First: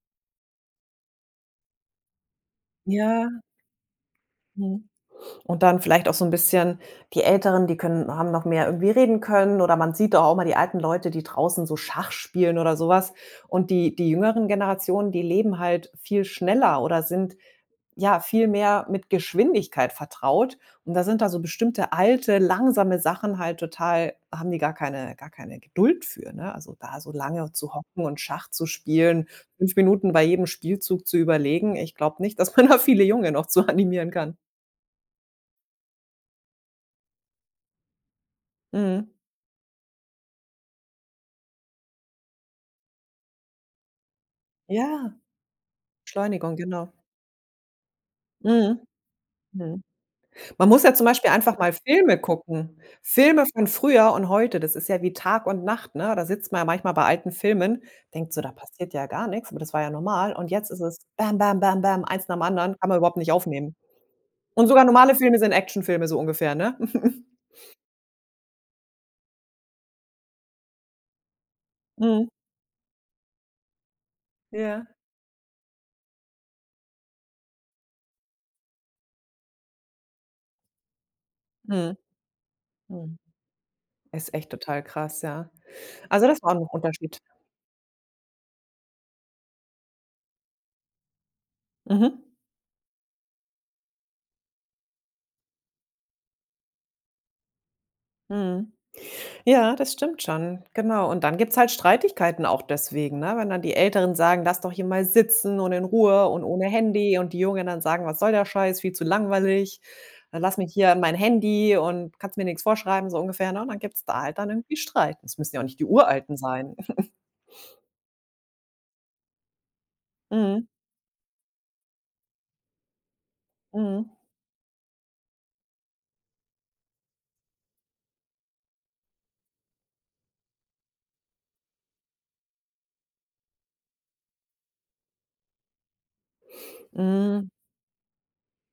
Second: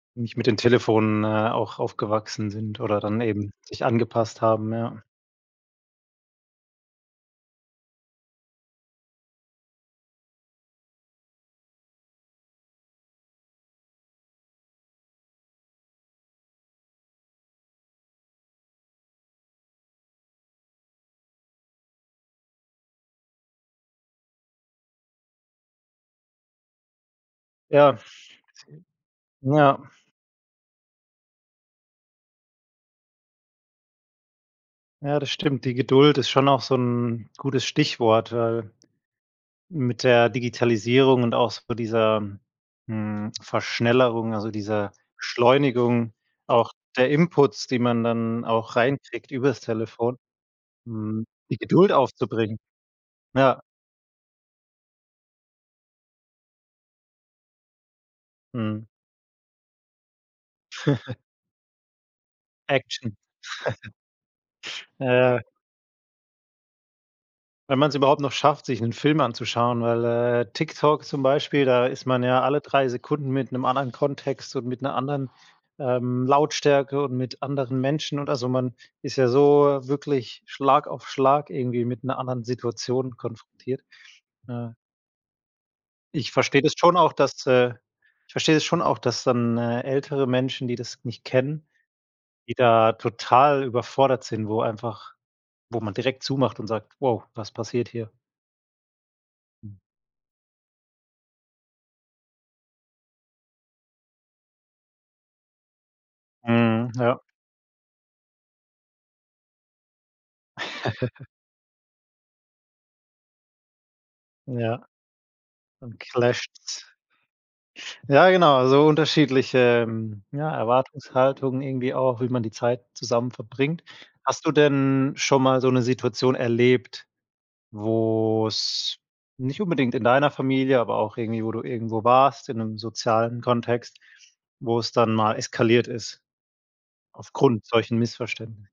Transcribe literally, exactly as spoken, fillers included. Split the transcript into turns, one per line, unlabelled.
Nicht mit den Telefonen, äh, auch aufgewachsen sind oder dann
Ja.
eben sich angepasst haben,
Mhm.
ja.
Und dann vielleicht auch so 'n bisschen die Älteren, die können haben noch mehr irgendwie reden können. Oder man sieht doch auch immer die alten Leute, die draußen so Schach spielen oder so was. Und die die jüngeren Generationen, die leben halt viel schneller oder sind, ja, viel mehr mit Geschwindigkeit vertraut. Und da sind da so bestimmte alte, langsame Sachen halt total haben die gar keine gar keine Geduld für, ne? Also, da so lange zu
Ja,,
hocken
[unintelligible]
und Schach zu spielen, fünf
ja.
Minuten bei jedem Spielzug zu überlegen. Ich glaube nicht, dass man da viele Junge noch zu animieren kann.
Ja, das stimmt, die Geduld ist schon auch so 'n gutes Stichwort, weil
Mhm.
mit der Digitalisierung und auch so dieser, hm, Verschnellerung, also, dieser
Ja.
Beschleunigung
Beschleunigung,
auch
genau.
der Inputs, die man dann auch
Mhm.
reinkriegt über das
Mhm.
Telefon,
Man muss ja zum
mhm,
Beispiel
die
einfach mal
Geduld
Filme
aufzubringen.
gucken. Filme
Ja.
von früher und heute, das ist ja wie Tag und Nacht, ne? Da sitzt man ja manchmal bei alten Filmen, denkt so, da
Mhm.
passiert ja gar nichts, aber das war ja normal. Und jetzt ist es: Bäm, bäm, bäm, bäm, eins nach dem anderen, kann man
Action.
überhaupt nicht aufnehmen. Und sogar normale Filme
Ja.
sind Actionfilme, so ungefähr, ne?
Wenn man es überhaupt noch schafft, sich 'nen Film anzuschauen, weil, äh, TikTok zum Beispiel da ist man
Mhm.
ja alle drei Sekunden mit 'nem anderen Kontext und mit
Ja.
'ner anderen, ähm, Lautstärke und mit anderen Menschen und also, man ist ja so wirklich Schlag auf Schlag irgendwie
Mhm,
mit 'ner anderen Situation
mhm.
konfrontiert.
Ist echt
Ja.
total krass, ja. Also,
Ich
das war auch
verstehe
noch
das schon auch,
Unterschied.
dass, äh ich verstehe das schon auch, dass dann, äh, ältere Menschen, die das nicht kennen,
Mhm.
die da total überfordert sind, wo einfach wo man direkt zumacht und sagt: „Wow, was passiert hier?“
Mhm, ja, das stimmt schon. Genau. Und dann gibt's halt Streitigkeiten auch deswegen, ne? Wenn dann die Älteren sagen: „Lass doch hier mal sitzen und in Ruhe und ohne
Mhm,
Handy“,
ja.
und die Jungen dann sagen: „Was soll der Scheiß? Viel zu langweilig. Dann lass mich hier an mein Handy und kannst mir nichts vorschreiben“, so ungefähr, ne? Dann gibt's da halt dann irgendwie
Ja.
Streit. Das müssen ja auch nicht die
Dann
Uralten
clasht
sein.
es. Ja, genau, so unterschiedliche, ja,
Mhm.
Erwartungshaltungen irgendwie auch, wie man die Zeit zusammen verbringt.
Mhm.
Hast du denn schon mal so 'ne Situation erlebt, wo es nicht unbedingt in deiner Familie, aber auch irgendwie wo du irgendwo warst in 'nem sozialen Kontext, wo es dann mal eskaliert ist
Hm.
aufgrund solchen Missverständni